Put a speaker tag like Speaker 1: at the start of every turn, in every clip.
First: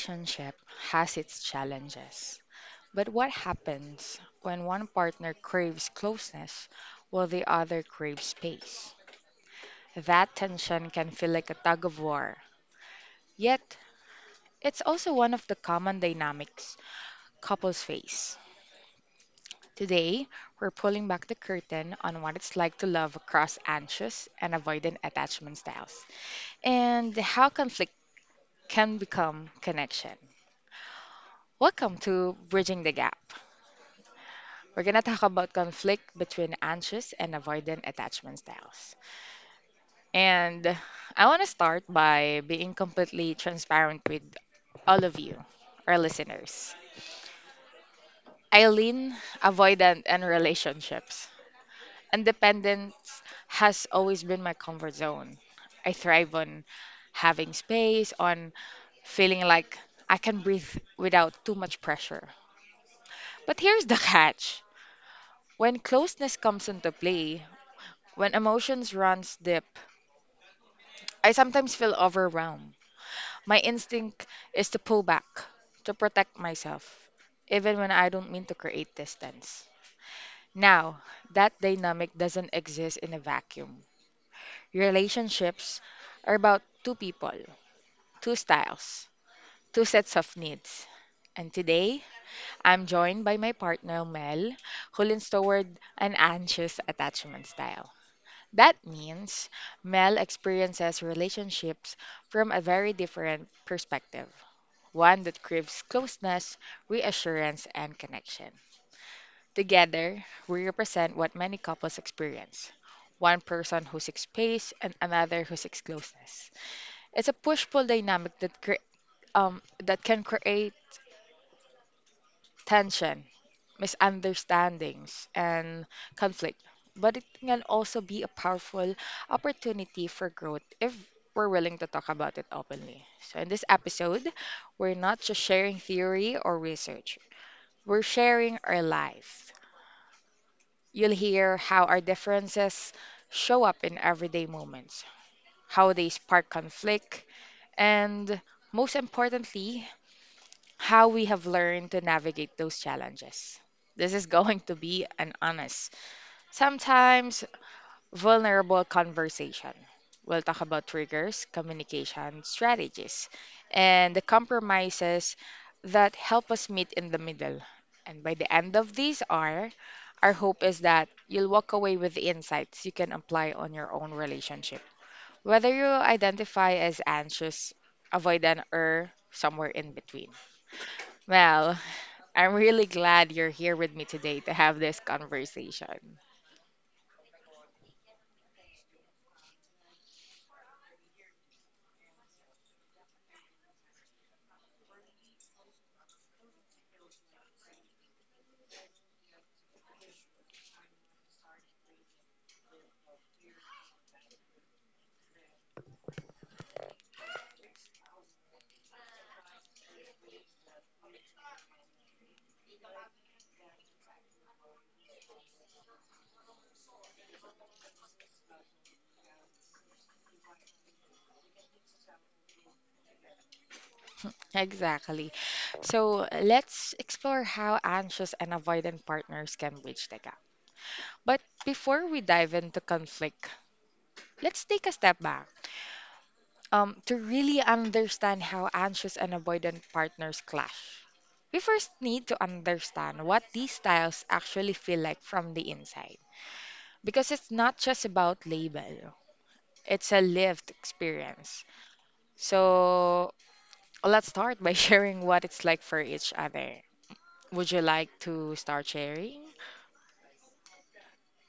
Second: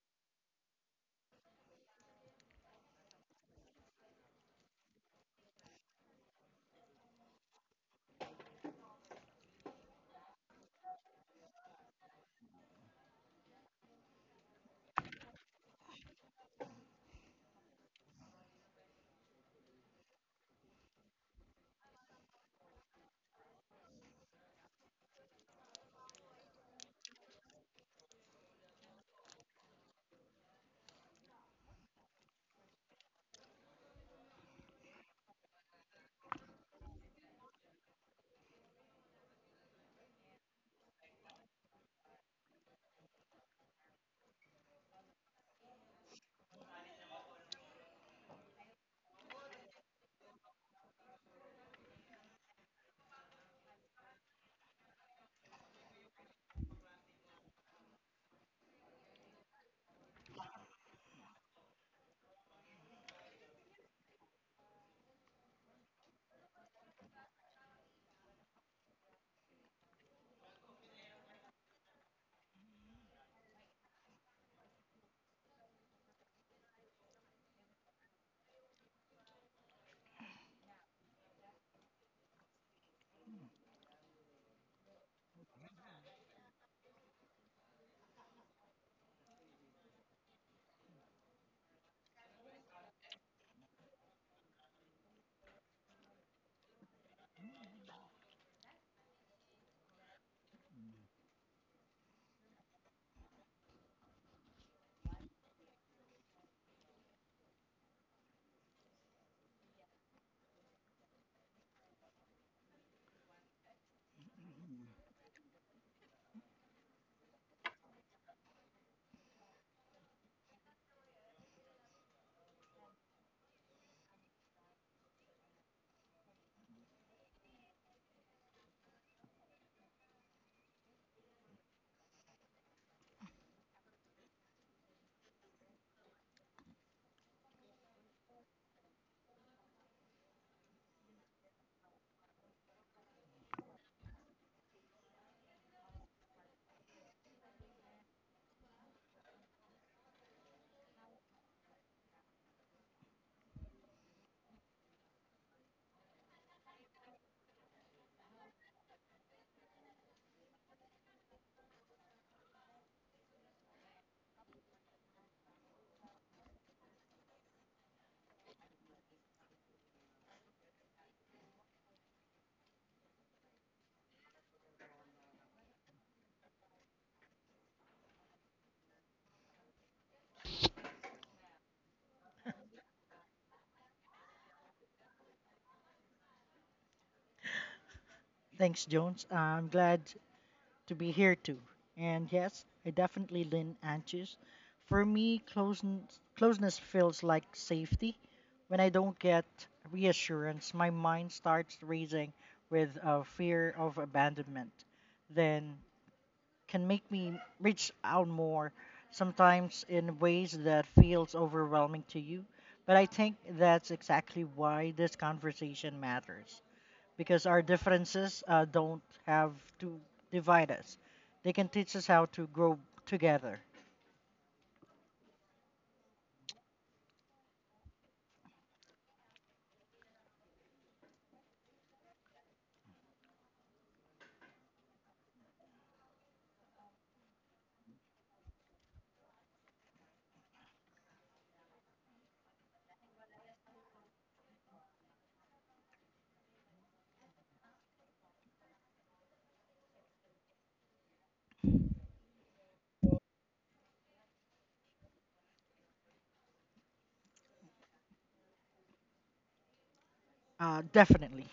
Speaker 1: relationship has its challenges. But what happens when one partner craves closeness while the other craves space? That tension can feel like a tug of war. Yet, it's also one of the common dynamics couples face. Today, we're pulling back the curtain on what it's like to love across anxious and avoidant attachment styles, and how conflict can become connection. Welcome to Bridging the Gap. We're going to talk about conflict between anxious and avoidant attachment styles. And I want to start by being completely transparent with all of you, our listeners. Eileen, avoidant and relationships. Independence has always been my comfort zone. I thrive on having space, on feeling like I can breathe without too much pressure. But here's the catch. When closeness comes into play, when emotions runs deep, I sometimes feel overwhelmed. My instinct is to pull back, to protect myself, even when I don't mean to create distance. Now, that dynamic doesn't exist in a vacuum. Relationships are about two people, two styles, two sets of needs. And today, I'm joined by my partner Mel, who leans toward an anxious attachment style. That means Mel experiences relationships from a very different perspective, one that craves closeness, reassurance, and connection. Together, we represent what many couples experience: one person who seeks space and another who seeks closeness. It's a push pull dynamic that can create tension, misunderstandings, and conflict. But it can also be a powerful opportunity for growth if we're willing to talk about it openly. So, in this episode, we're not just sharing theory or research. We're sharing our life. You'll hear how our differences show up in everyday moments, how they spark conflict, and most importantly, how we have learned to navigate those challenges. This is going to be an honest, sometimes vulnerable conversation. We'll talk about triggers, communication strategies, and the compromises that help us meet in the middle. And by the end of these are our hope is that you'll walk away with the insights you can apply on your own relationship, whether you identify as anxious, avoidant, or somewhere in between. Well, I'm really glad you're here with me today to have this conversation.
Speaker 2: Thanks, Jones. I'm glad to be here too. And yes, I definitely lean anxious. For me, closeness feels like safety. When I don't get reassurance, my mind starts racing with a fear of abandonment. Then can make me reach out more, sometimes in ways that feels overwhelming to you. But I think that's exactly why this conversation matters because our differences don't have to divide us. They can teach us how to grow together.
Speaker 1: Exactly. So let's explore how anxious and avoidant partners can bridge the gap. But before we dive into conflict, let's take a step back to really understand how anxious and avoidant partners clash. We first need to understand what these styles actually feel like from the inside. Because it's not just about label, it's a lived experience. So let's start by sharing what it's like for each other. Would you like to start sharing?
Speaker 2: Definitely.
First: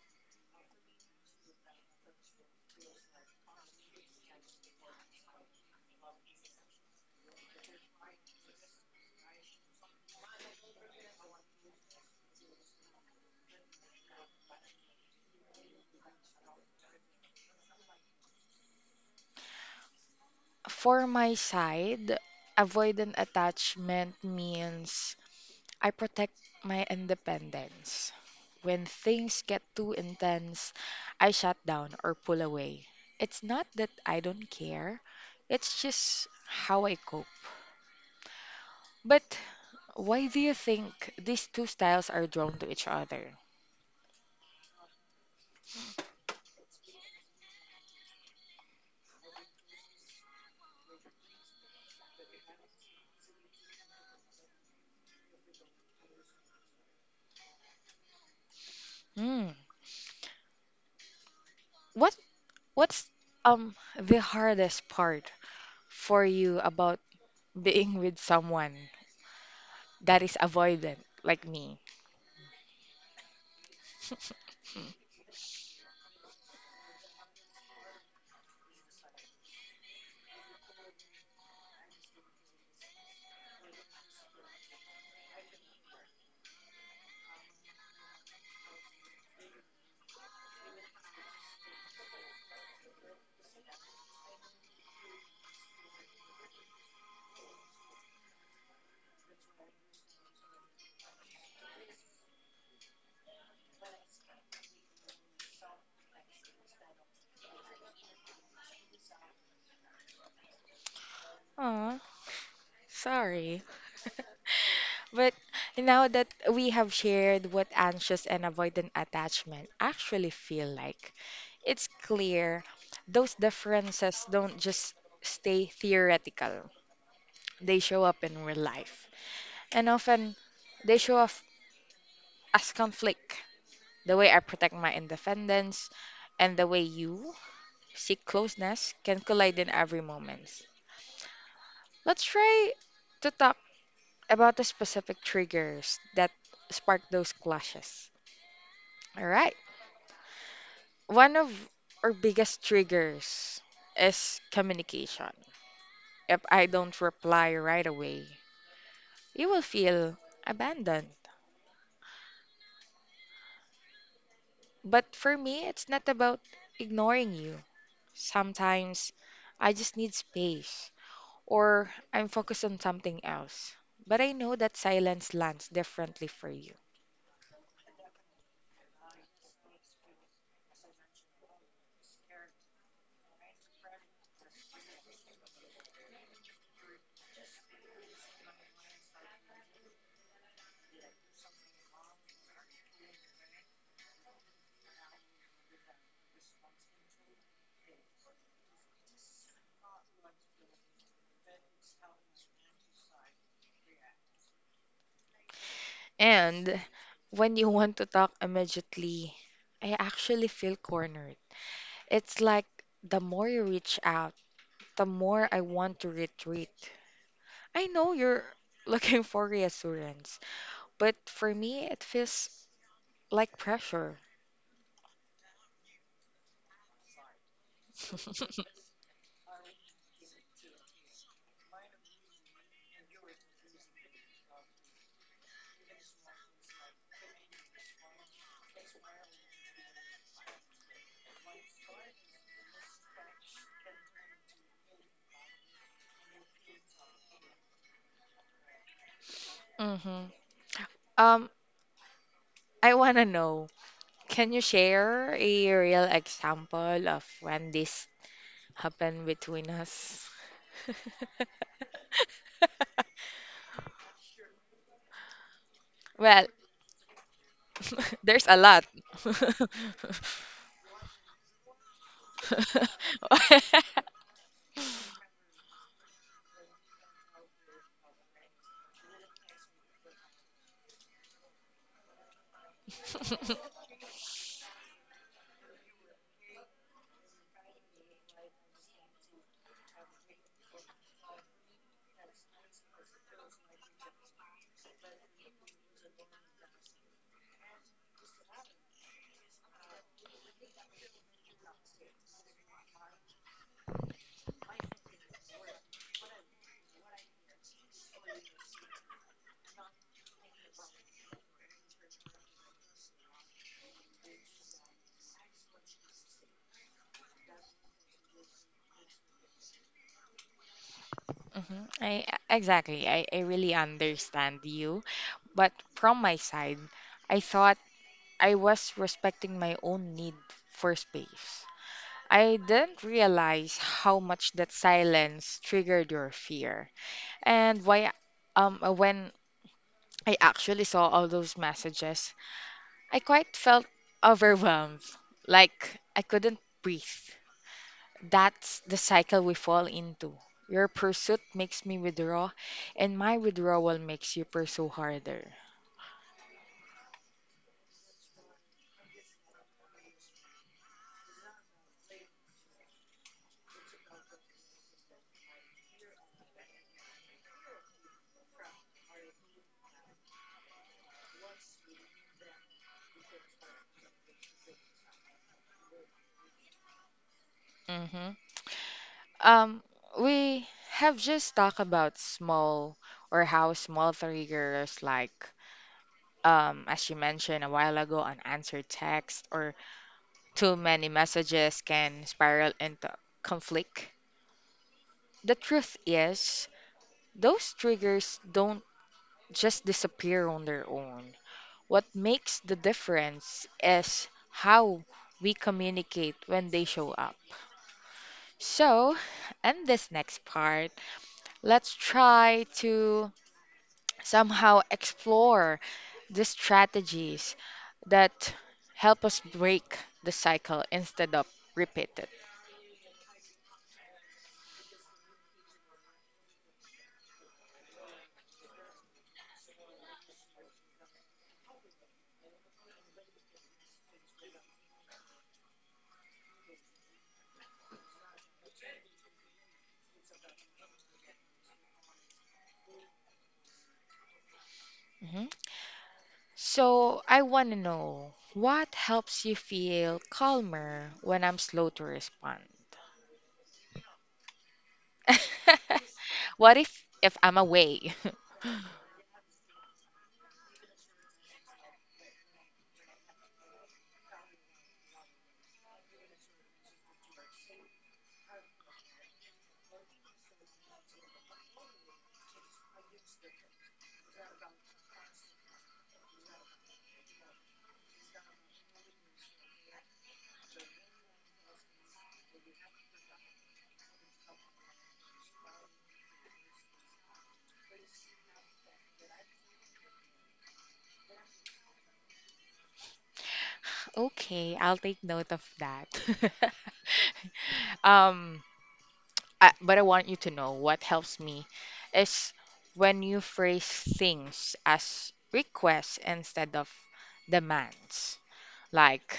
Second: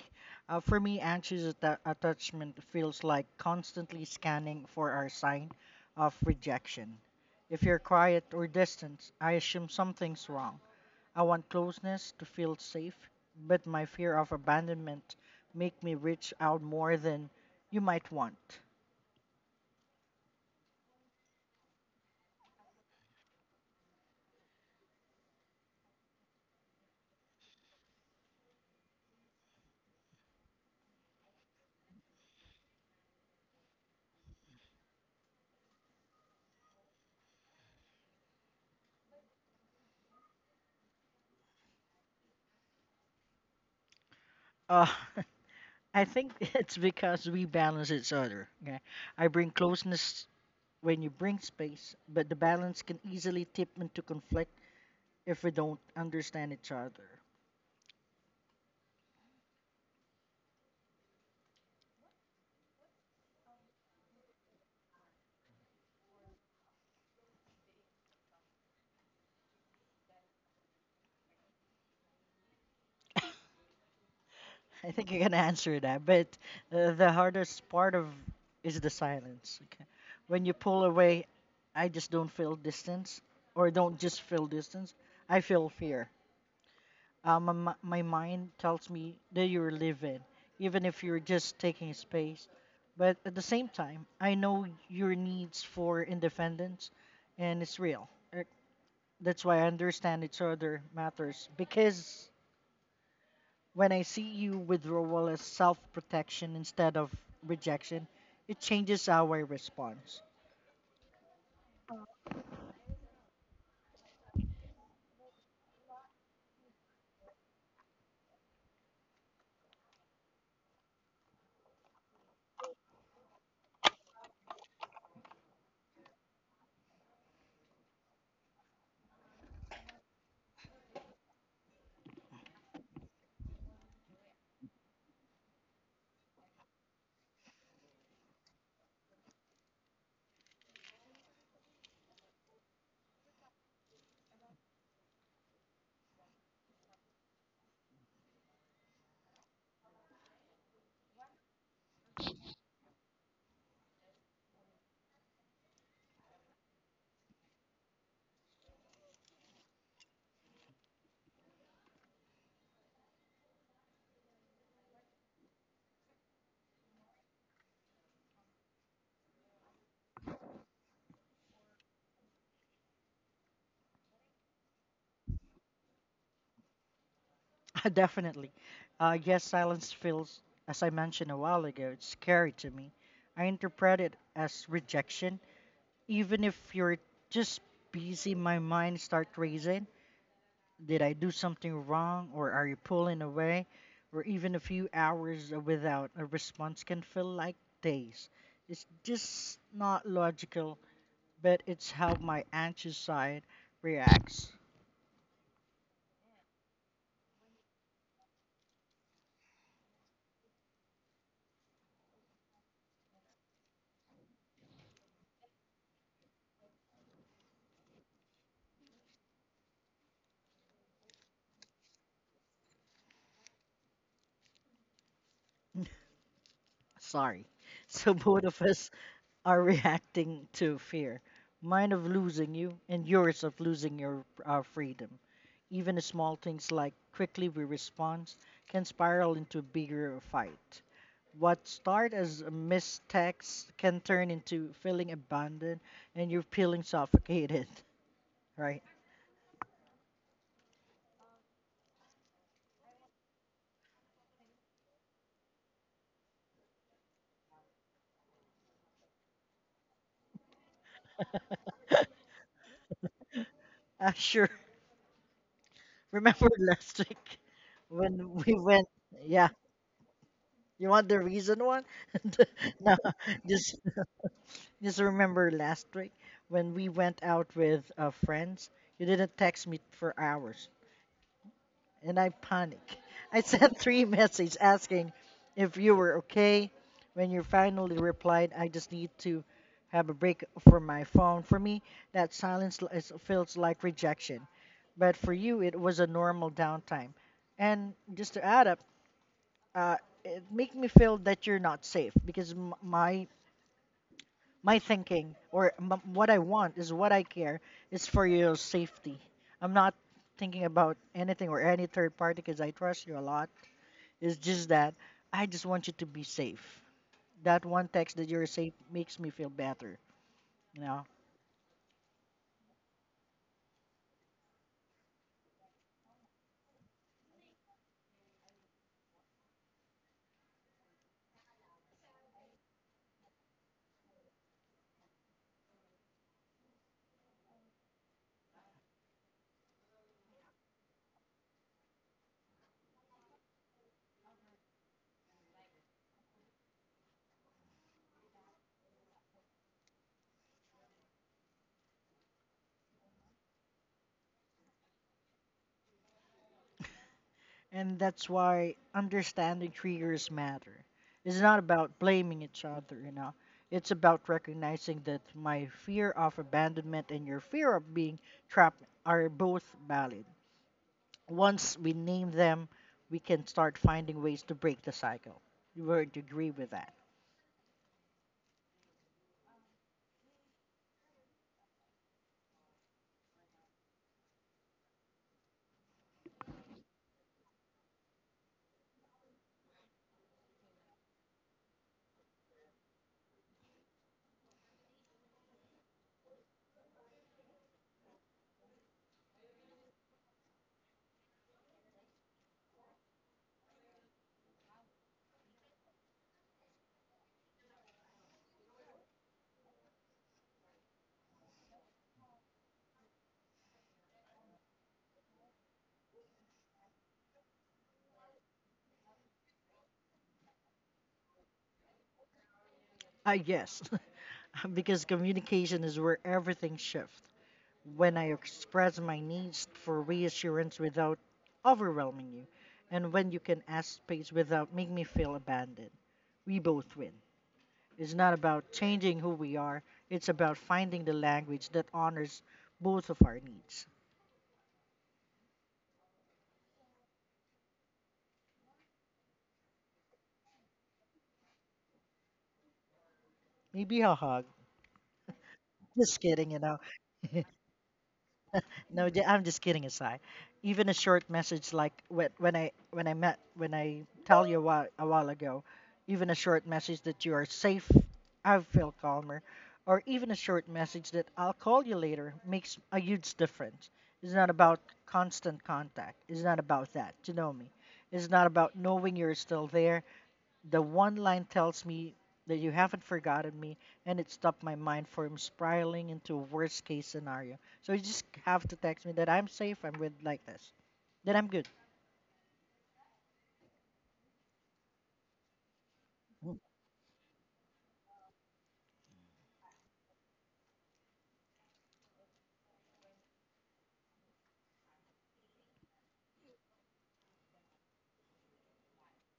Speaker 2: For me, attachment feels like constantly scanning for our sign of rejection. If you're quiet or distant, I assume something's wrong. I want closeness to feel safe, but my fear of abandonment make me reach out more than you might want.
Speaker 1: For my side, avoidant attachment means I protect my independence. When things get too intense, I shut down or pull away. It's not that I don't care, it's just how I cope. But why do you think these two styles are drawn to each other?
Speaker 2: Uh, I think it's because we balance each other. Okay? I bring closeness when you bring space, but the balance can easily tip into conflict if we don't understand each other.
Speaker 1: Hmm. What what's the hardest part for you about being with someone that is avoidant like me?
Speaker 2: I think you can answer that, but the hardest part of is the silence. Okay? When you pull away, I just don't feel distance, or don't just feel distance. I feel fear. My mind tells me that you're living, even if you're just taking space. But at the same time, I know your needs for independence, and it's real. Er, That's why I understand each other matters. Because when I see you withdrawal as self protection instead of rejection, it changes how I respond.
Speaker 1: Aw, sorry. But now that we have shared what anxious and avoidant attachment actually feel like, it's clear those differences don't just stay theoretical. They show up in real life. And often they show up as conflict. The way I protect my independence and the way you seek closeness can collide in every moment. Let's try to talk about the specific triggers that spark those clashes. All right. One of our biggest triggers is communication. If I don't reply right away, you will feel abandoned. But for me, it's not about ignoring you. Sometimes I just need space or I'm focused on something else. But I know that silence lands differently for you.
Speaker 2: Definitely. Yes, silence feels, as I mentioned a while ago, it's scary to me. I interpret it as rejection. Even if you're just busy, my mind start racing. Did I do something wrong or are you pulling away? Or even a few hours without a response can feel like days. It's just not logical, but it's how my anxious side reacts.
Speaker 1: And when you want to talk immediately, I actually feel cornered. It's like the more you reach out, the more I want to retreat. I know you're looking for reassurance, but for me, it feels like pressure.
Speaker 2: Sorry. So both of us are reacting to fear. Mine of losing you, and yours of losing your our freedom. Even small things like quickly we respond can spiral into a bigger fight. What start as a mistext can turn into feeling abandoned and you're feeling suffocated, right?
Speaker 1: Hmm. Um, I want to know, can you share a real example of when this happened between us?
Speaker 2: Sure.
Speaker 1: Well,
Speaker 2: Remember last week when
Speaker 1: there's
Speaker 2: we
Speaker 1: a lot.
Speaker 2: went, yeah, you want the reason one? no, just just remember last week when we went out with friends, you didn't text me for hours, and I panicked. I sent three messages asking if you were okay. When you finally replied, I just need to have a break from my phone. For me, that silence feels like rejection, but for you, it was a normal downtime. And just to add up, uh, it made me feel that you're not safe because my thinking or what I want is what I care is for your safety. I'm not thinking about anything or any third party because I trust you a lot. It's just that I just want you to be safe. That one text that you're safe makes me feel better, you know?
Speaker 1: Mhm. I really understand you. But from my side, I thought I was respecting my own need for space. I didn't realize how much that silence triggered your fear. And why when I actually saw all those messages, I quite felt overwhelmed. Like I couldn't breathe. That's the cycle we fall into. Your pursuit makes me withdraw, and my withdrawal makes you pursue harder.
Speaker 2: And that's why understanding triggers matter. It's not about blaming each other, you know? It's about recognizing that my fear of abandonment and your fear of being trapped are both valid. Once we name them, we can start finding ways to break the cycle. You would agree with that?
Speaker 1: Hmm. Um, we have just talked about small or how small triggers like, as you mentioned a while ago, unanswered text or too many messages can spiral into conflict. The truth is, those triggers don't just disappear on their own. What makes the difference is how we communicate when they show up. So, in this next part, let's try to somehow explore the strategies that help us break the cycle instead of repeat it.
Speaker 2: Ah, yes, because communication is where everything shifts. When I express my needs for reassurance without overwhelming you, and when you can ask space without making me feel abandoned, we both win. It's not about changing who we are, it's about finding the language that honors both of our needs.
Speaker 1: Mhm. So, I want to know, what helps you feel calmer when I'm slow to respond?
Speaker 2: Maybe a hug. Just kidding, you
Speaker 1: What
Speaker 2: know.
Speaker 1: if I'm away?
Speaker 2: No, I'm just kidding aside. Even a short message like when I tell you a while ago, even a short message that you are safe, I feel calmer, or even a short message that I'll call you later makes a huge difference. It's not about constant contact. It's not about that. You know me. It's not about knowing you're still there. The one line tells me that you haven't forgotten me, and it stopped my mind from spiraling into a worst case scenario. So you just have to text me that I'm safe, I'm with like this, that I'm good.
Speaker 1: Okay, I'll take note of that. Um, but I want you to know what helps me is when you phrase things as requests instead of demands. Like,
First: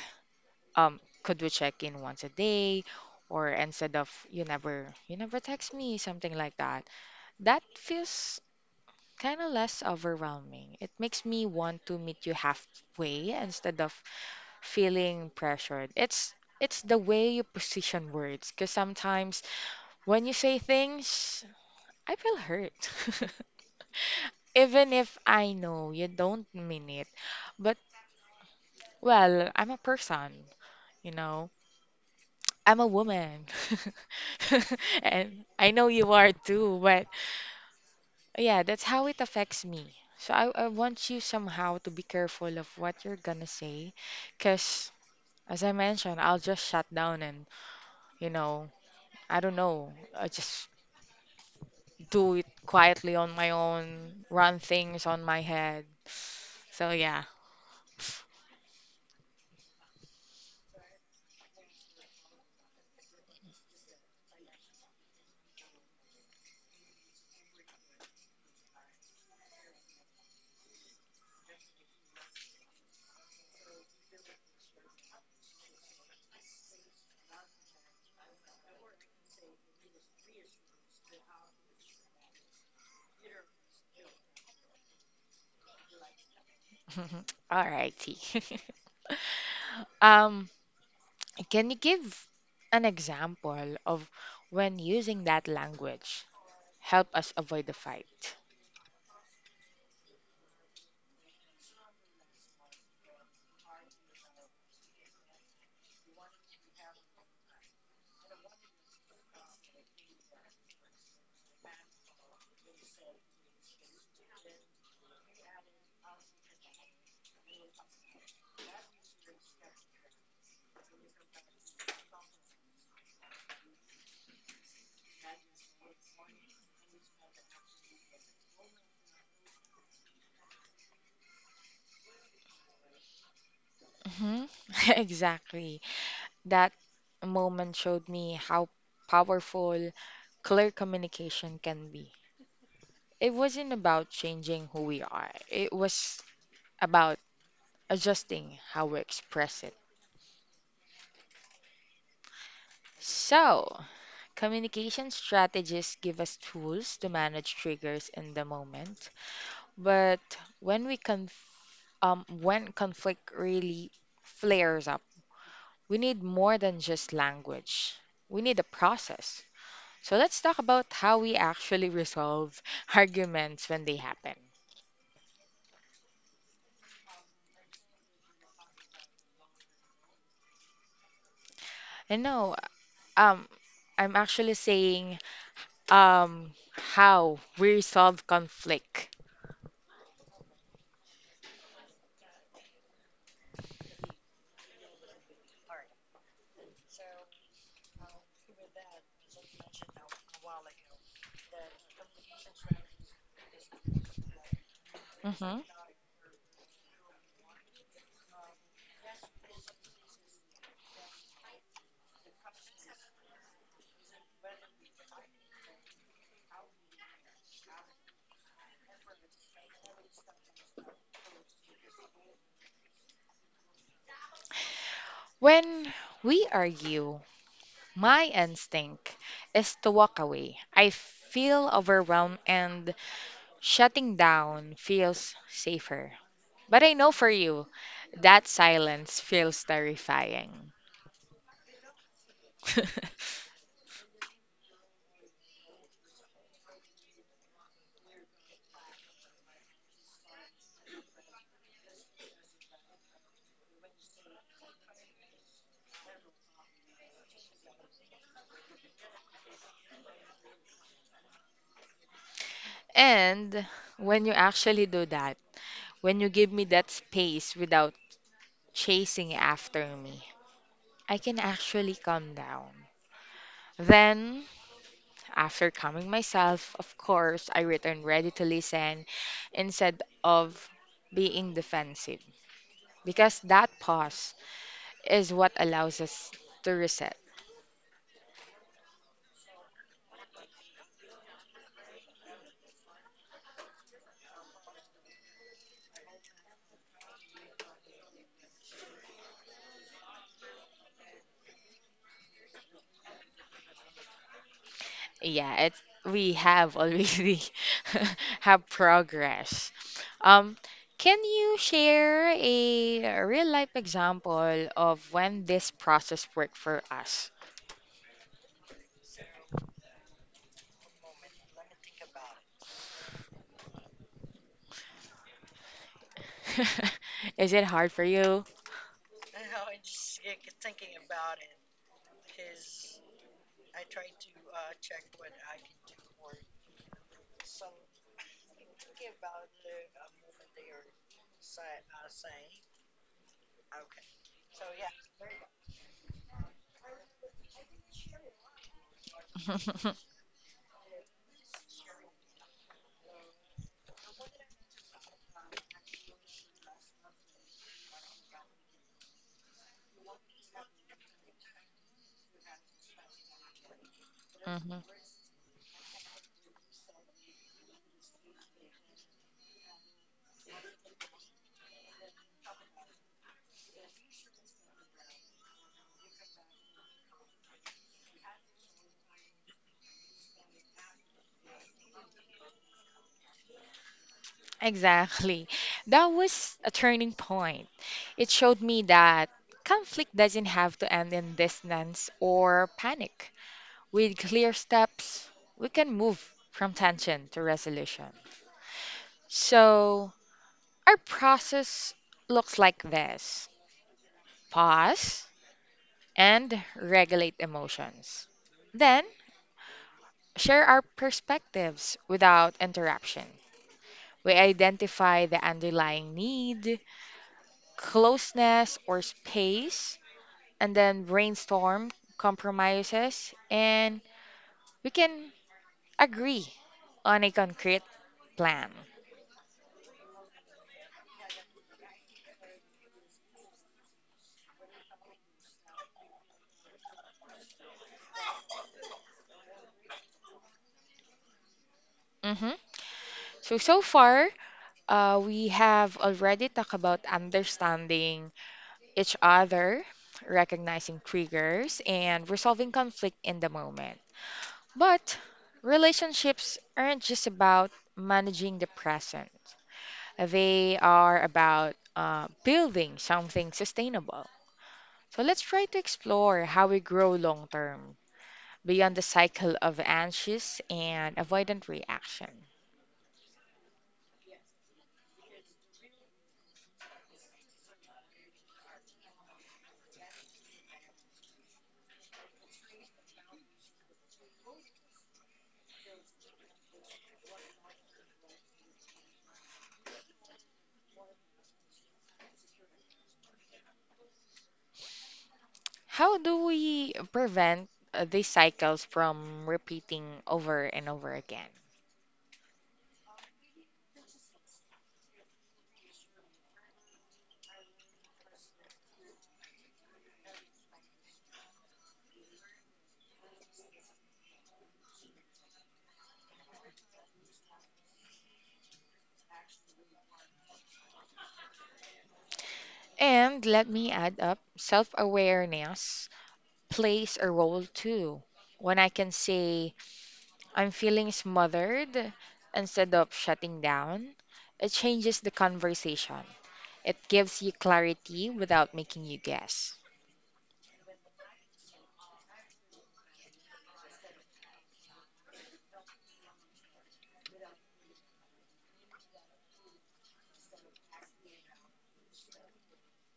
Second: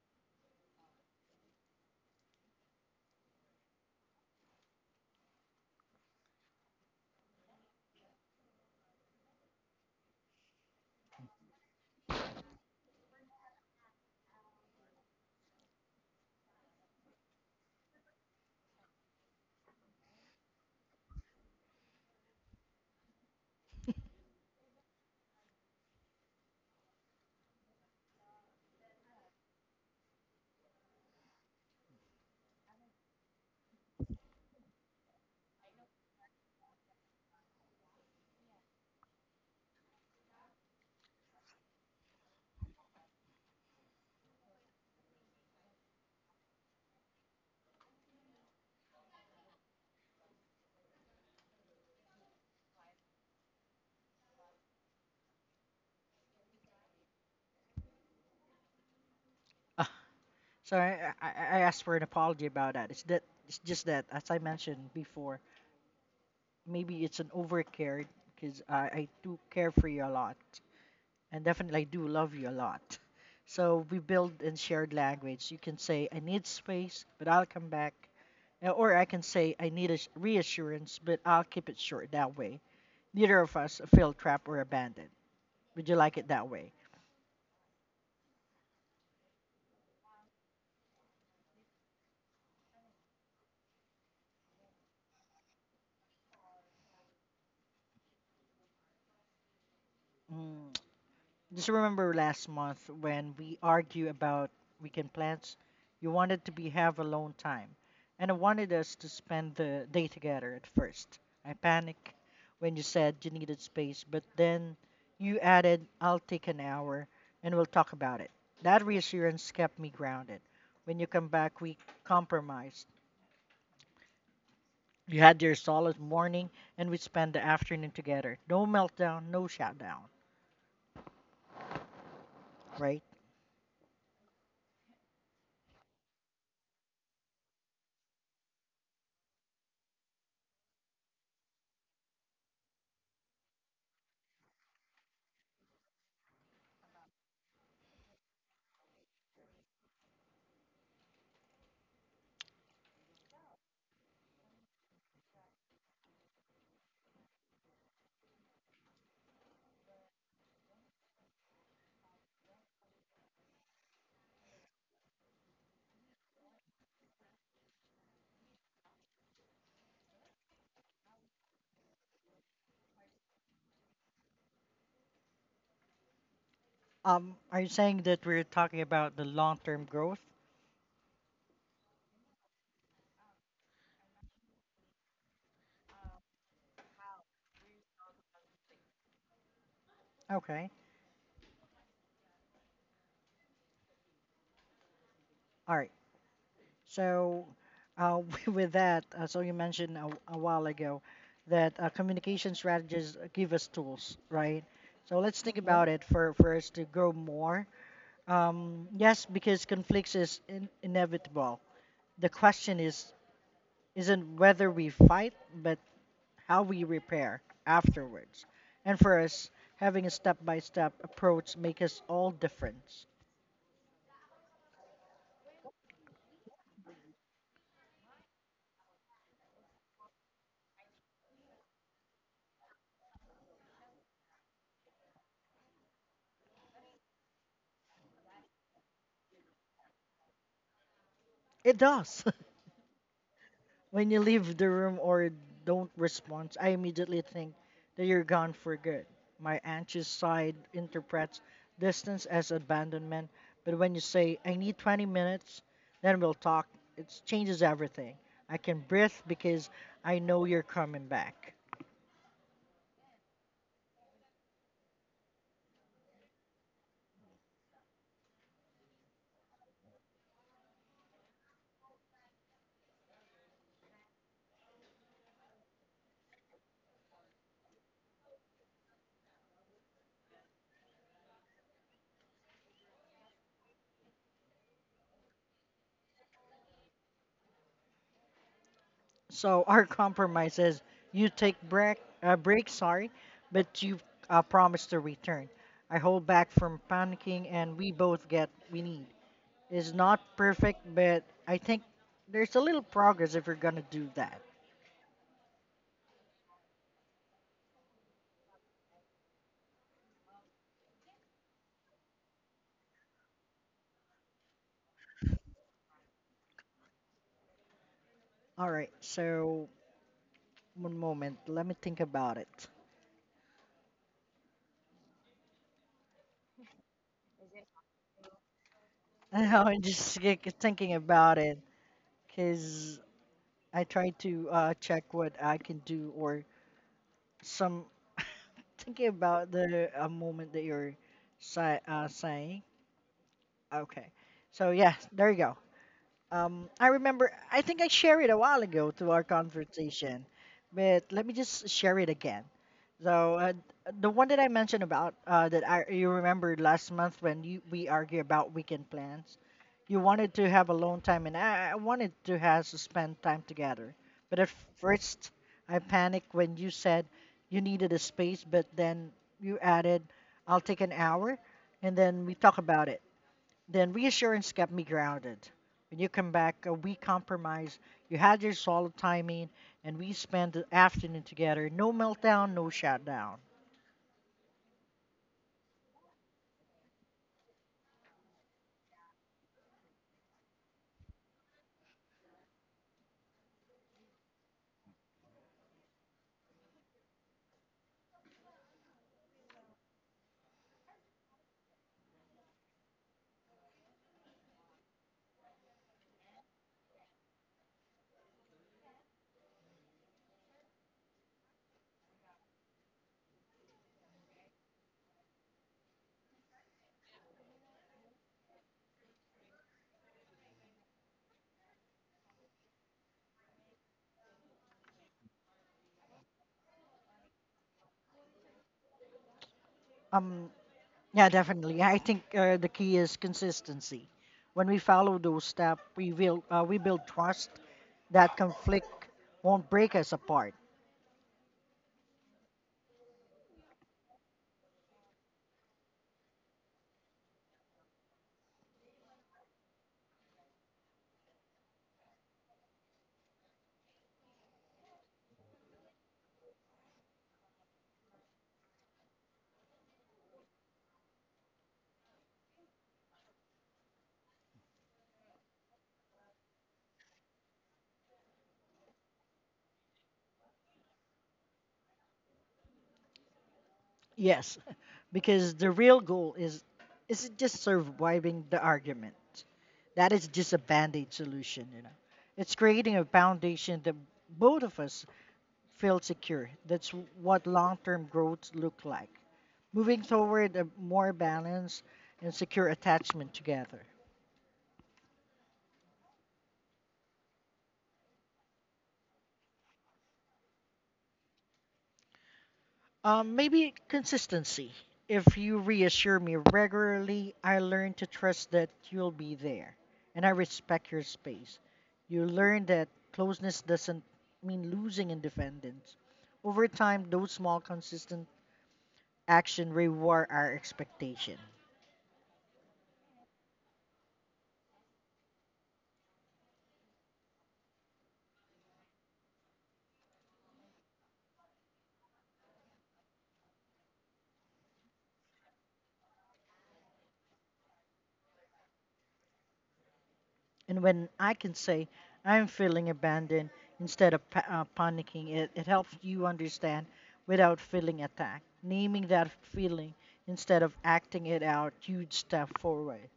Speaker 1: could we check in once a day? Or instead of you never text me, something like that. That feels kind of less overwhelming. It makes me want to meet you halfway instead of feeling pressured. It's the way you position words, because sometimes when you say things, I feel hurt. Even if I know you don't mean it. But well, I'm a person, you know. I'm a woman. And I know you are too, but yeah, that's how it affects me. So I want you somehow to be careful of what you're gonna say, because as I mentioned, I'll just shut down and, you know, I don't know. I just do it quietly on my own, run things on my head. So yeah.
Speaker 2: Ah, so I asked for an apology about that. It's that it's just that as I mentioned before, maybe it's an overcare because I do care for you a lot, and definitely I do love you a lot. So we build in shared language. You can say I need space, but I'll come back. Or I can say I need reassurance, but I'll keep it short that way. Neither of us feel trapped or abandoned. Would you like it that way?
Speaker 1: All righty. Um, can you give an example of when using that language help us avoid the fight?
Speaker 2: Mm. Just remember last month when we argue about weekend plans, you wanted to be have alone time, and I wanted us to spend the day together at first. I panicked when you said you needed space, but then you added, "I'll take an hour and we'll talk about it." That reassurance kept me grounded. When you come back, we compromised. You had your solid morning, and we spent the afternoon together. No meltdown, no shutdown, right?
Speaker 1: Hmm. Exactly. That moment showed me how powerful clear communication can be. It wasn't about changing who we are. It was about adjusting how we express it. So, communication strategies give us tools to manage triggers in the moment, but when we conf- when conflict really flares up, we need more than just language. We need a process. So let's talk about how we actually resolve arguments when they happen.
Speaker 2: Are you saying that we're talking about the long-term growth?
Speaker 1: And no, um, I'm actually saying how we resolve conflict.
Speaker 2: Okay, all right. So, uh, with that, so you mentioned a while ago that communication strategies give us tools, right? So let's think.
Speaker 1: Mhm.
Speaker 2: Yeah. About it for us to grow more. Yes, because conflicts is inevitable. The question is isn't whether we fight, but how we repair afterwards. And for us, having a step by step approach makes us all different.
Speaker 1: When we argue, my instinct is to walk away. I feel overwhelmed and shutting down feels safer. But I know for you, that silence feels terrifying.
Speaker 2: It does. When you leave the room or don't respond, I immediately think that you're gone for good. My anxious side interprets distance as abandonment, but when you say, I need 20 minutes, then we'll talk, it changes everything. I can breathe because I know you're coming back.
Speaker 1: And when you actually do that, when you give me that space without chasing after me, I can actually calm down. Then, after calming myself, of course, I returned ready to listen instead of being defensive, because that pause is what allows us to reset.
Speaker 2: So our compromise is you take break, sorry, but you promise to return. I hold back from panicking, and we both get we need. It's not perfect, but I think there's a little progress if you're gonna do that.
Speaker 1: Yeah, it we have already have progress. Um, can you share a real life example of when this process worked for us?
Speaker 2: All right, so one moment, let me think about it.
Speaker 1: Is it hard for you?
Speaker 2: I'm just like thinking about it because I try to check what I can do or some thinking about the moment that you're saying. Okay, so yeah, there you go. I remember. I think I shared it a while ago to our conversation, but let me just share it again. So the one that I mentioned about that I, you remember last month when you, we argue about weekend plans, you wanted to have alone time, and I wanted to have to spend time together. But at
Speaker 1: Mhm.
Speaker 2: first, I panicked when you said you needed a space, but then you added, "I'll take an hour," and then we talk about it. Then reassurance kept me grounded. When you come back, we compromised. You had your solid timing, and we spent the afternoon together. No meltdown, no shutdown.
Speaker 1: Exactly. That was a turning point. It showed me that conflict doesn't have to end in dissonance or panic. With clear steps, we can move from tension to resolution. So, our process looks like this: pause and regulate emotions. Then, share our perspectives without interruption. We identify the underlying need, closeness, or space, and then brainstorm compromises, and we can agree on a concrete plan.
Speaker 2: Um, yeah, definitely. I think the key is consistency. When we follow those steps, we build trust that conflict won't break us apart.
Speaker 1: Hmm. So, so far, we have already talked about understanding each other, recognizing triggers, and resolving conflict in the moment. But relationships aren't just about managing the present, they are about building something sustainable. So let's try to explore how we grow long term beyond the cycle of anxious and avoidant reaction.
Speaker 2: Yes, because the real goal is just surviving the argument. That is just a band-aid solution, you know. It's creating a foundation that both of us feel secure. That's what long-term growth look like. Moving toward a more balanced and secure attachment together.
Speaker 1: How do we prevent these cycles from repeating over and over again?
Speaker 2: Maybe consistency. If you reassure me regularly, I learn to trust that you'll be there and I respect your space. You learn that closeness doesn't mean losing independence. Over time, those small, consistent action reward our expectation.
Speaker 1: And let me add up, self awareness plays a role too. When I can say I'm feeling smothered instead of shutting down, it changes the conversation. It gives you clarity without making you guess.
Speaker 2: And when I can say, I'm feeling abandoned instead of panicking, it helps you understand without feeling attacked. Naming that feeling instead of acting it out, huge step forward.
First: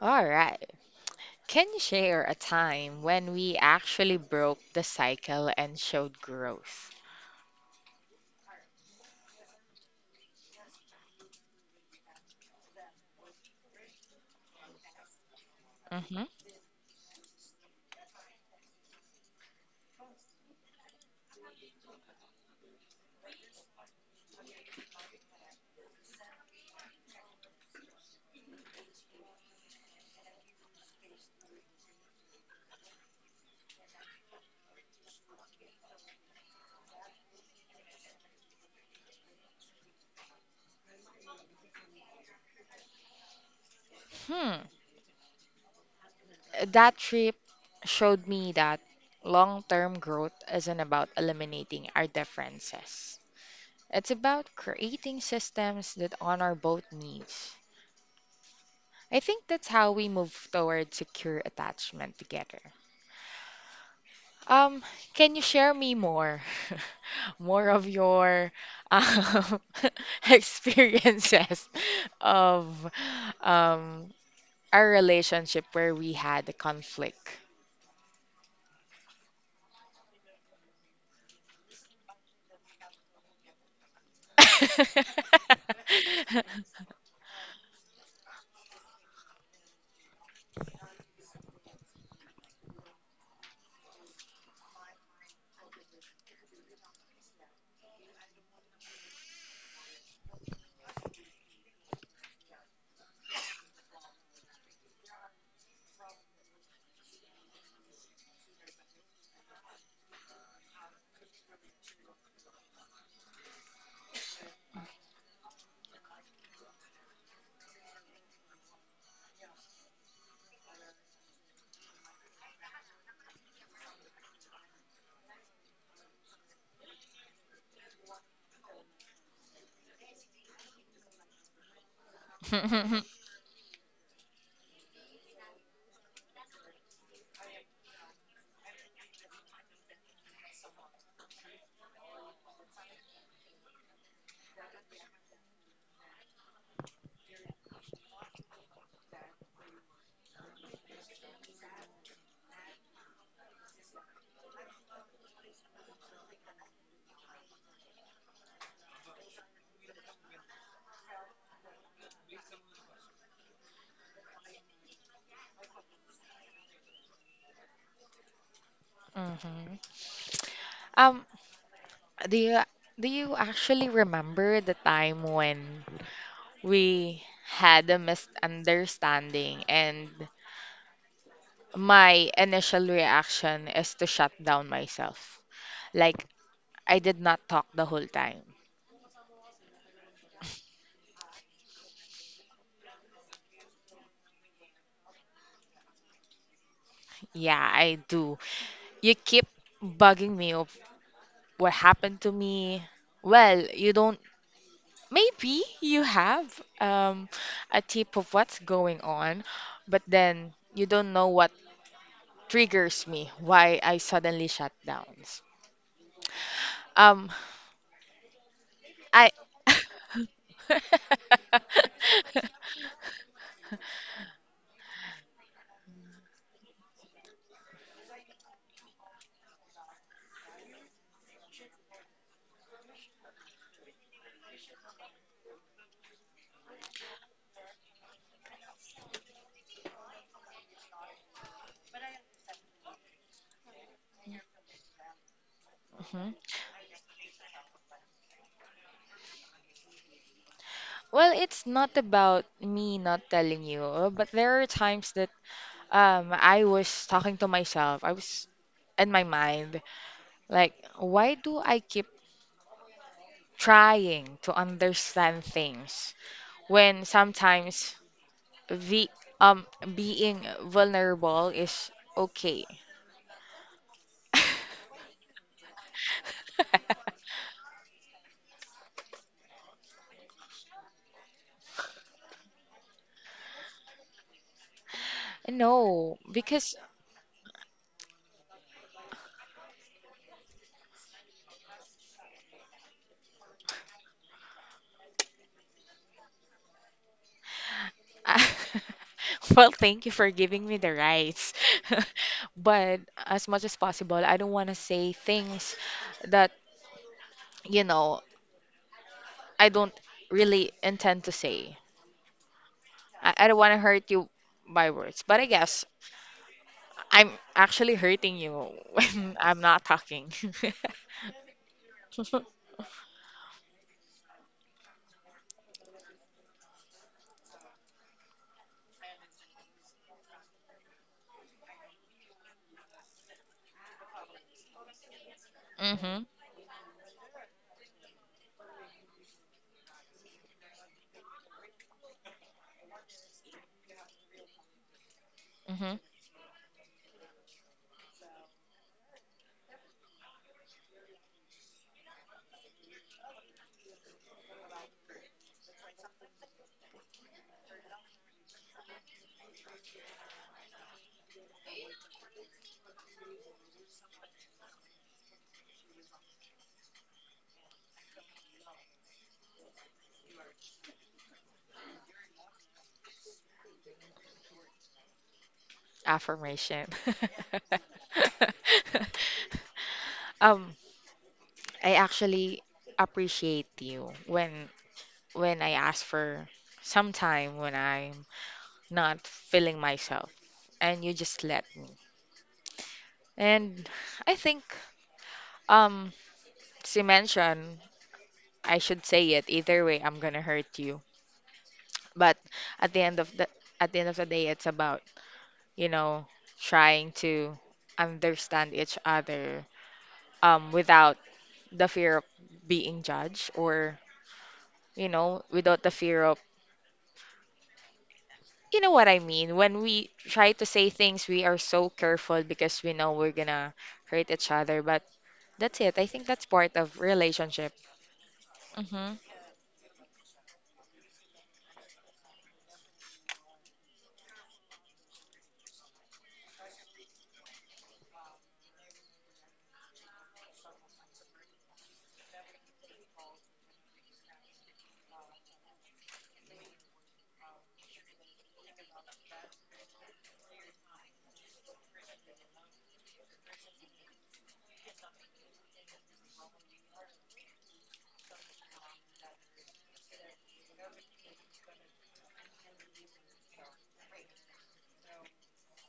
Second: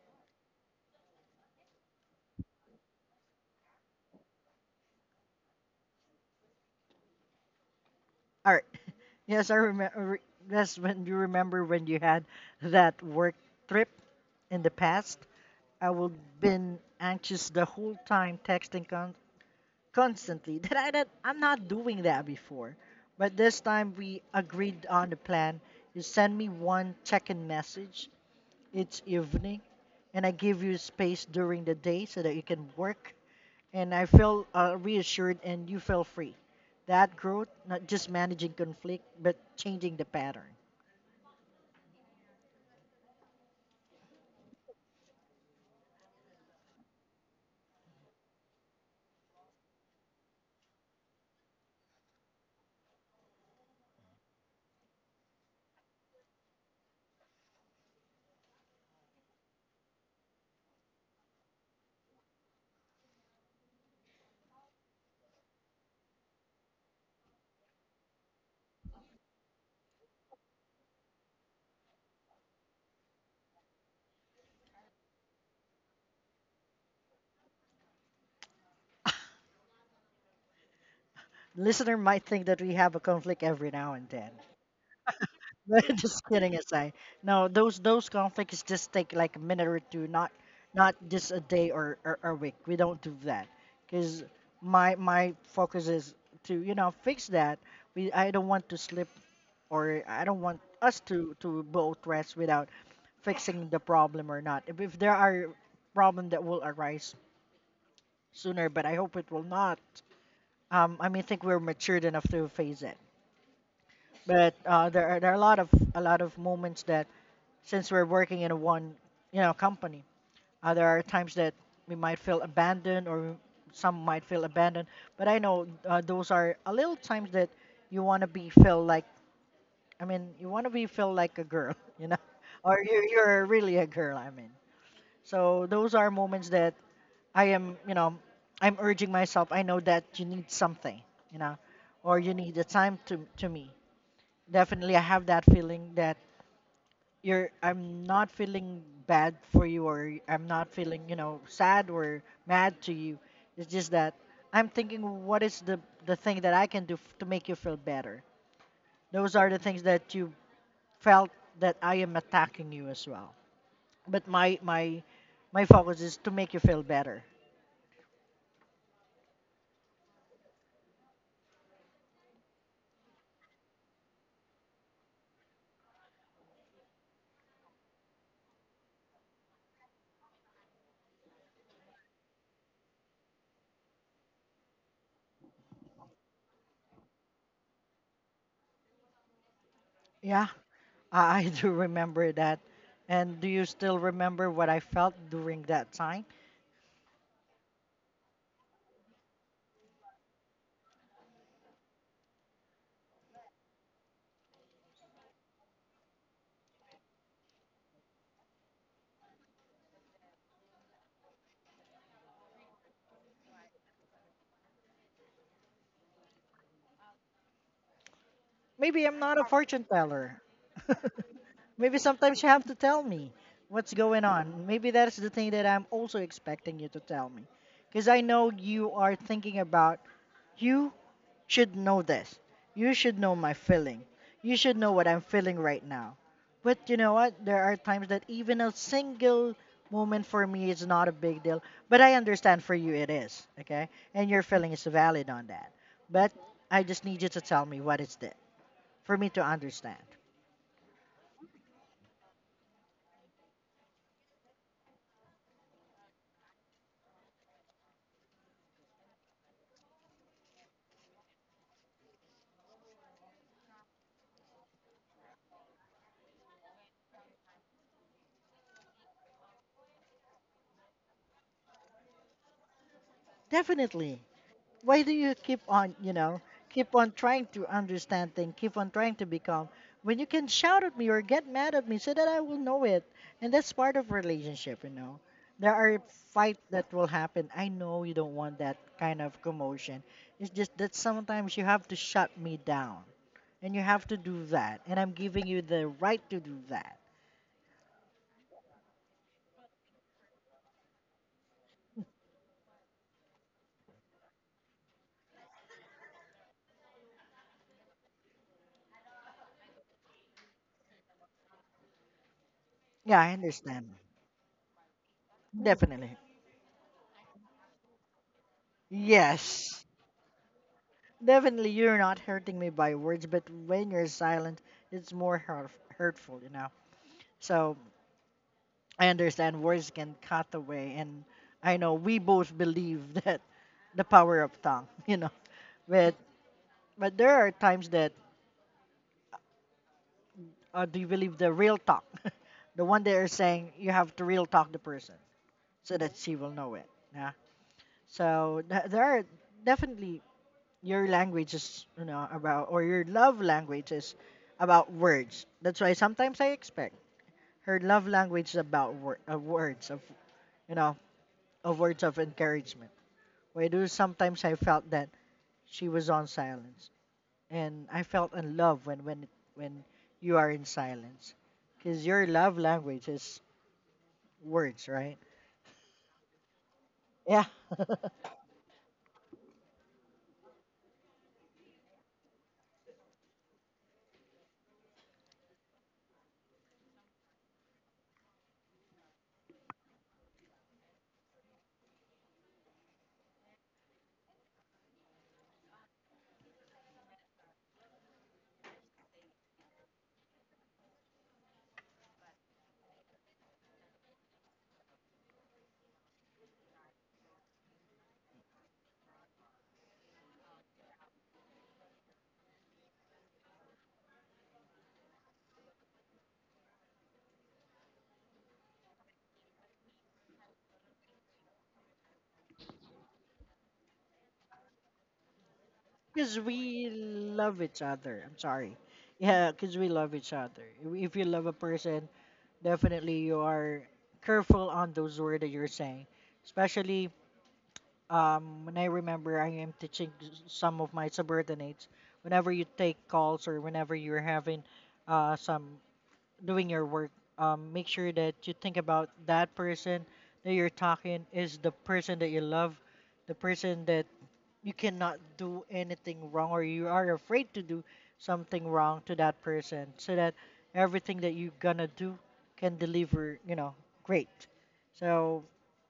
Speaker 1: All right. Can you share a time when we actually broke the cycle and showed growth?
Speaker 2: All right. Yes, I remember. Yes, when you remember when you had that work trip in the past, I would
Speaker 1: Hmm.
Speaker 2: been anxious the whole time texting constantly that I'm not doing that before. But this time we agreed on the plan. You send me one check-in message each evening, and I give you space during the day so that you can work. And I feel reassured, and you feel free. That growth, not just managing conflict, but changing the pattern.
Speaker 1: Hmm. That trip showed me that long term growth isn't about eliminating our differences, it's about creating systems that honor both needs. I think that's how we move toward secure attachment together. Um, can you share me more? More of your um, experiences of um, our relationship where we had a conflict.
Speaker 2: Listener might think that we have a conflict every now and then. Just kidding aside. No, those conflicts just take like a minute or two, not not just a day or a week. We don't do that because my focus is to you know fix that. We I don't want to slip or I don't want us to both rest without fixing the problem or not. If there are problem that will arise sooner, but I hope it will not. I think we're matured enough to face it. But there are a lot of moments that since we're working in one company, there are times that we might feel abandoned or some might feel abandoned, but I know those are a little times that you want to be feel like, I mean you want to be feel like a girl, you know, or you're really a girl, I mean. So those are moments that I am, I'm urging myself. I know that you need something, you know, or you need the time to me. Definitely I have that feeling that you're I'm not feeling bad for you, or I'm not feeling, sad or mad to you. It's just that I'm thinking, what is the thing that I can do to make you feel better. Those are the things that you felt that I am attacking you as well. But my focus is to make you feel better.
Speaker 1: Mhm. Um, do you do you actually remember the time when we had a misunderstanding, and my initial reaction is to shut down myself. Like, I did not talk the whole time.
Speaker 2: Yeah, I do remember that. And do you still remember what I felt during that time?
Speaker 1: Yeah, I do. You keep bugging me of what happened to me. Well, you don't. Maybe you have um, a tip of what's going on, but then you don't know what triggers me, why I suddenly shut down. Um,
Speaker 2: Maybe I'm
Speaker 1: I.
Speaker 2: not a fortune teller. Maybe sometimes you have to tell me what's going on. Maybe that's the thing that I'm also expecting you to tell me. Because I know you are thinking about, you should know this. You should know my feeling. You should know what I'm feeling right now. But you know what? There are times that even a single moment for me is not a big deal. But I understand for you it is. Okay? And your feeling is valid on that. But
Speaker 1: Mhm.
Speaker 2: I just need you to tell me what is that for me to understand.
Speaker 1: Well, it's not about me not telling you, but there are times that I was talking to myself. I was in my mind like, why do I keep trying to understand things when sometimes the um being vulnerable is okay?
Speaker 2: Definitely. Why do you keep on, you know, keep on trying to understand things, keep on trying to become, when you can shout at me or get mad at me so that I will know it? And that's part of relationship, you know. There are
Speaker 1: No,
Speaker 2: fights
Speaker 1: because
Speaker 2: that will happen. I know you don't want that kind of commotion. It's just that sometimes you have to shut me down, and you have to do that, and I'm giving you the right to do that.
Speaker 1: well, thank you for giving me the rights. But as much as possible, I don't want to say things that, you know, I don't really intend to say.
Speaker 2: Yeah, I
Speaker 1: I don't want to
Speaker 2: understand.
Speaker 1: hurt you by words. But I guess
Speaker 2: Definitely,
Speaker 1: I'm actually hurting you when I'm not
Speaker 2: yes.
Speaker 1: talking.
Speaker 2: Definitely, you're not hurting me by words, but when you're silent, it's more hurtful, you know. So I understand words can cut away, and I know we both believe that the power of tongue, you know. But
Speaker 1: Mm-hmm.
Speaker 2: there are times that, do you believe the real talk, the one that are saying you have to real talk the person
Speaker 1: Mm-hmm.
Speaker 2: so that she will know it. Yeah. So there are, definitely, your language is, about, or your love language is about words. That's why sometimes I expect her love language is about of words of, you know, of words of encouragement. Why do sometimes I felt that she was on silence, and I felt in love when when you are in silence, because your love language is words, right?
Speaker 1: Affirmation.
Speaker 2: Yeah.
Speaker 1: Um, I actually appreciate you when I ask for some time when I'm not feeling myself, and you just let me. And I think, um, as you mentioned, I should say it either way. I'm gonna hurt you, but at the end of the at the end of the day, it's about you know trying to understand each other without the fear of being judged or you know without the fear of you know what I mean, when we try to say things we are so careful because we know we're gonna hurt each other, but that's it. I think
Speaker 2: Because
Speaker 1: that's part
Speaker 2: we
Speaker 1: of
Speaker 2: love
Speaker 1: relationship.
Speaker 2: each other. I'm sorry.
Speaker 1: Hmm.
Speaker 2: Yeah, because we love each other. If you love a person, definitely, you are careful on those words that you're saying. Especially, when I remember, I am teaching some of my subordinates. Whenever you take calls, or whenever you're having some, doing your work, make sure that you think about that person that you're talking is the person that you love, the person that you cannot do anything wrong, or you are afraid to do something wrong to that person, so that everything that you're gonna do can deliver, you know, great. So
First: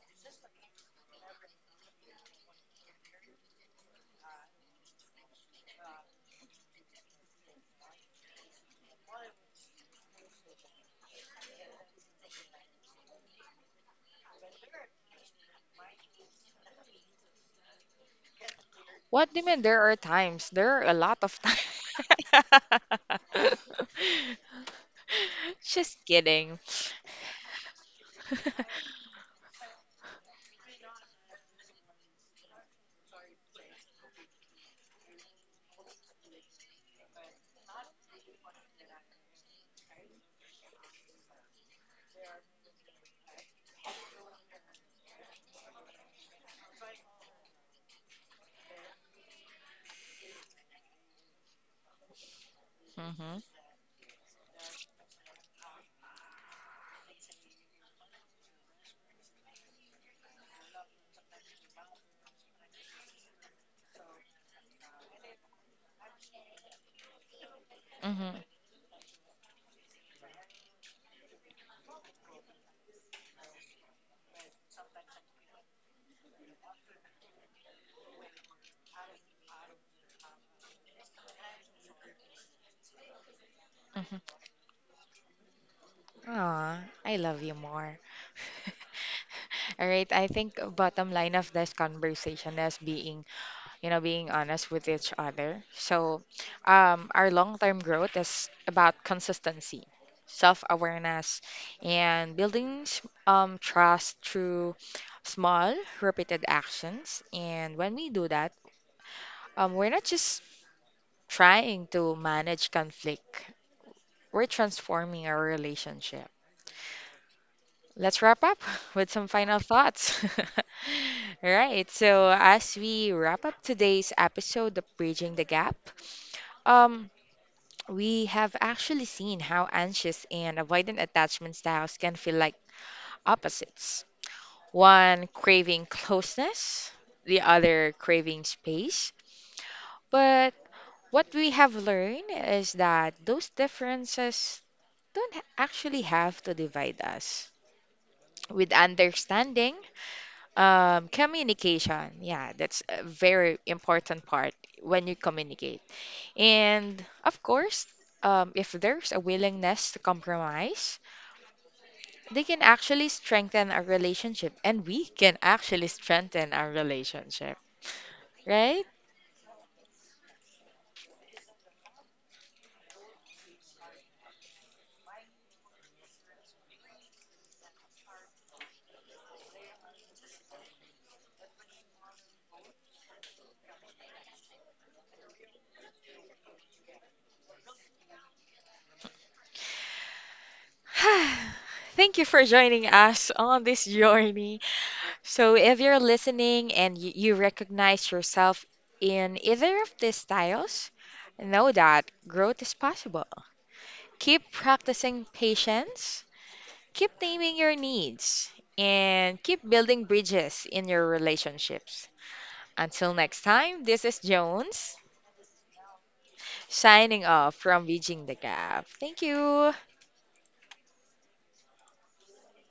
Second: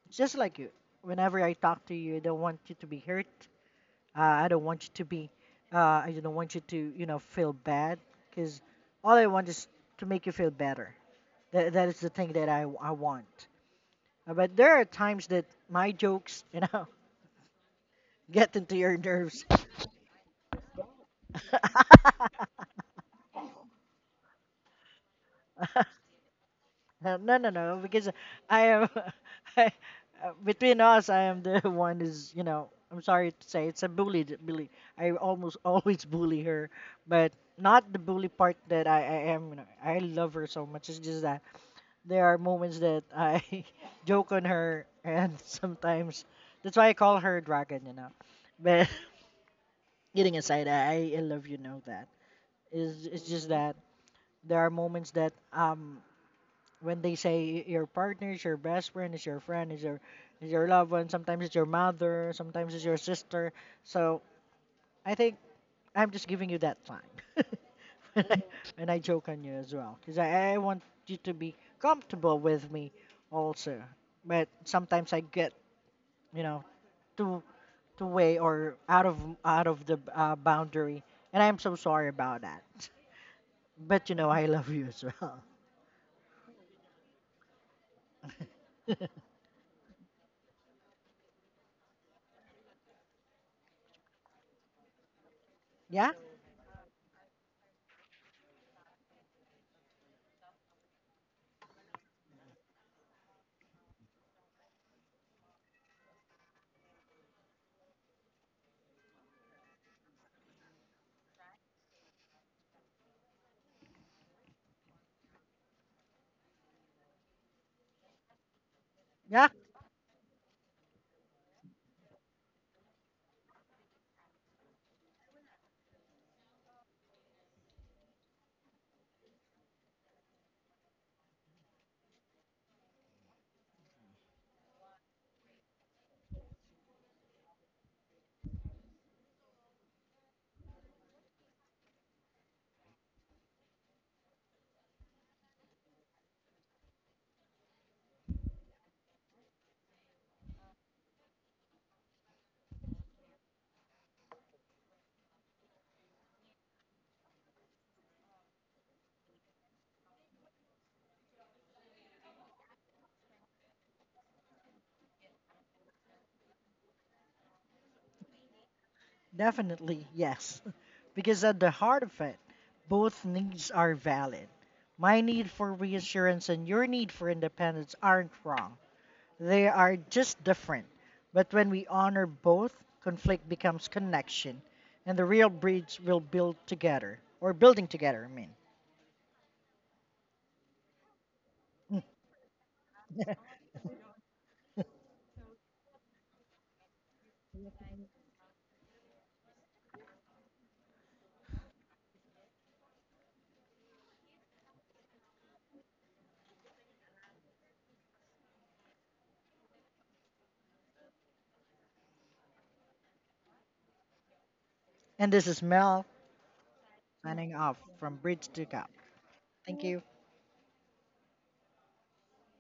Speaker 2: it's just like you, whenever I talk to you, I don't want you to be hurt. I don't want you to be, I don't want you to, you know, feel bad, because all I want is to make you feel better. That is the thing that I want. But there are times that my jokes, you know, get into your
Speaker 1: What do you
Speaker 2: nerves.
Speaker 1: mean there are times? There are a lot of times. Just kidding.
Speaker 2: No, no, no, no, because I am I, between us, I am the one is, you know. I'm sorry to say, it's a bully. That bully. I almost always bully her, but not the bully part that I am. You know, I love her so much. It's just that there are moments that I joke on her, and sometimes that's why I call her dragon. You know, but getting aside, I love, you know that. Is It's
Speaker 1: Hmm.
Speaker 2: just that there are moments that, um, when they say your partner is your best friend, is your loved one, sometimes it's your mother, sometimes it's your sister. So I think I'm just giving you that time. And,
Speaker 1: Hmm.
Speaker 2: and I joke on you as well. Because I want you to be comfortable with me also. But sometimes I get, you know, too too way, or out of the, boundary. And I'm so sorry about that. But
Speaker 1: Hmm.
Speaker 2: you know, I love you as well.
Speaker 1: Aw, I love you more. All right, I think bottom line of this conversation is being, you know, being honest with each other.
Speaker 2: Yeah?
Speaker 1: So, our long-term growth is about consistency, self-awareness, and building trust through small, repeated actions. And when we do that, we're not just trying to manage conflict, we're transforming our relationship. Let's wrap up with some
Speaker 2: Yeah?
Speaker 1: final thoughts. All right, so as we wrap up today's episode of Bridging the Gap, um, we have actually seen how anxious and avoidant attachment styles can feel like opposites. One craving closeness, the other craving space. But what we have learned is that those differences don't actually have to divide us. With understanding, communication, yeah, that's a very important part when you communicate. And of course, if there's a willingness to compromise, they can actually strengthen our relationship, and we can actually strengthen our relationship, right?
Speaker 2: Definitely, yes. Because at the heart of it, both needs are valid. My need for reassurance and your need for independence aren't wrong. They are just different. But when we honor both, conflict becomes connection, and the real bridge will build together, or building together, I mean.
Speaker 1: Thank you for joining us on this journey. So, if you're listening and you recognize yourself in either of these styles, know that growth is possible. Keep practicing patience, keep naming your needs, and keep building bridges in your relationships. Until next time, this is Jones,
Speaker 2: And this is Mel,
Speaker 1: signing off
Speaker 2: signing off
Speaker 1: from
Speaker 2: from
Speaker 1: Bridging the
Speaker 2: Bridge to
Speaker 1: Gap.
Speaker 2: Cup.
Speaker 1: Thank you.
Speaker 2: Thank you.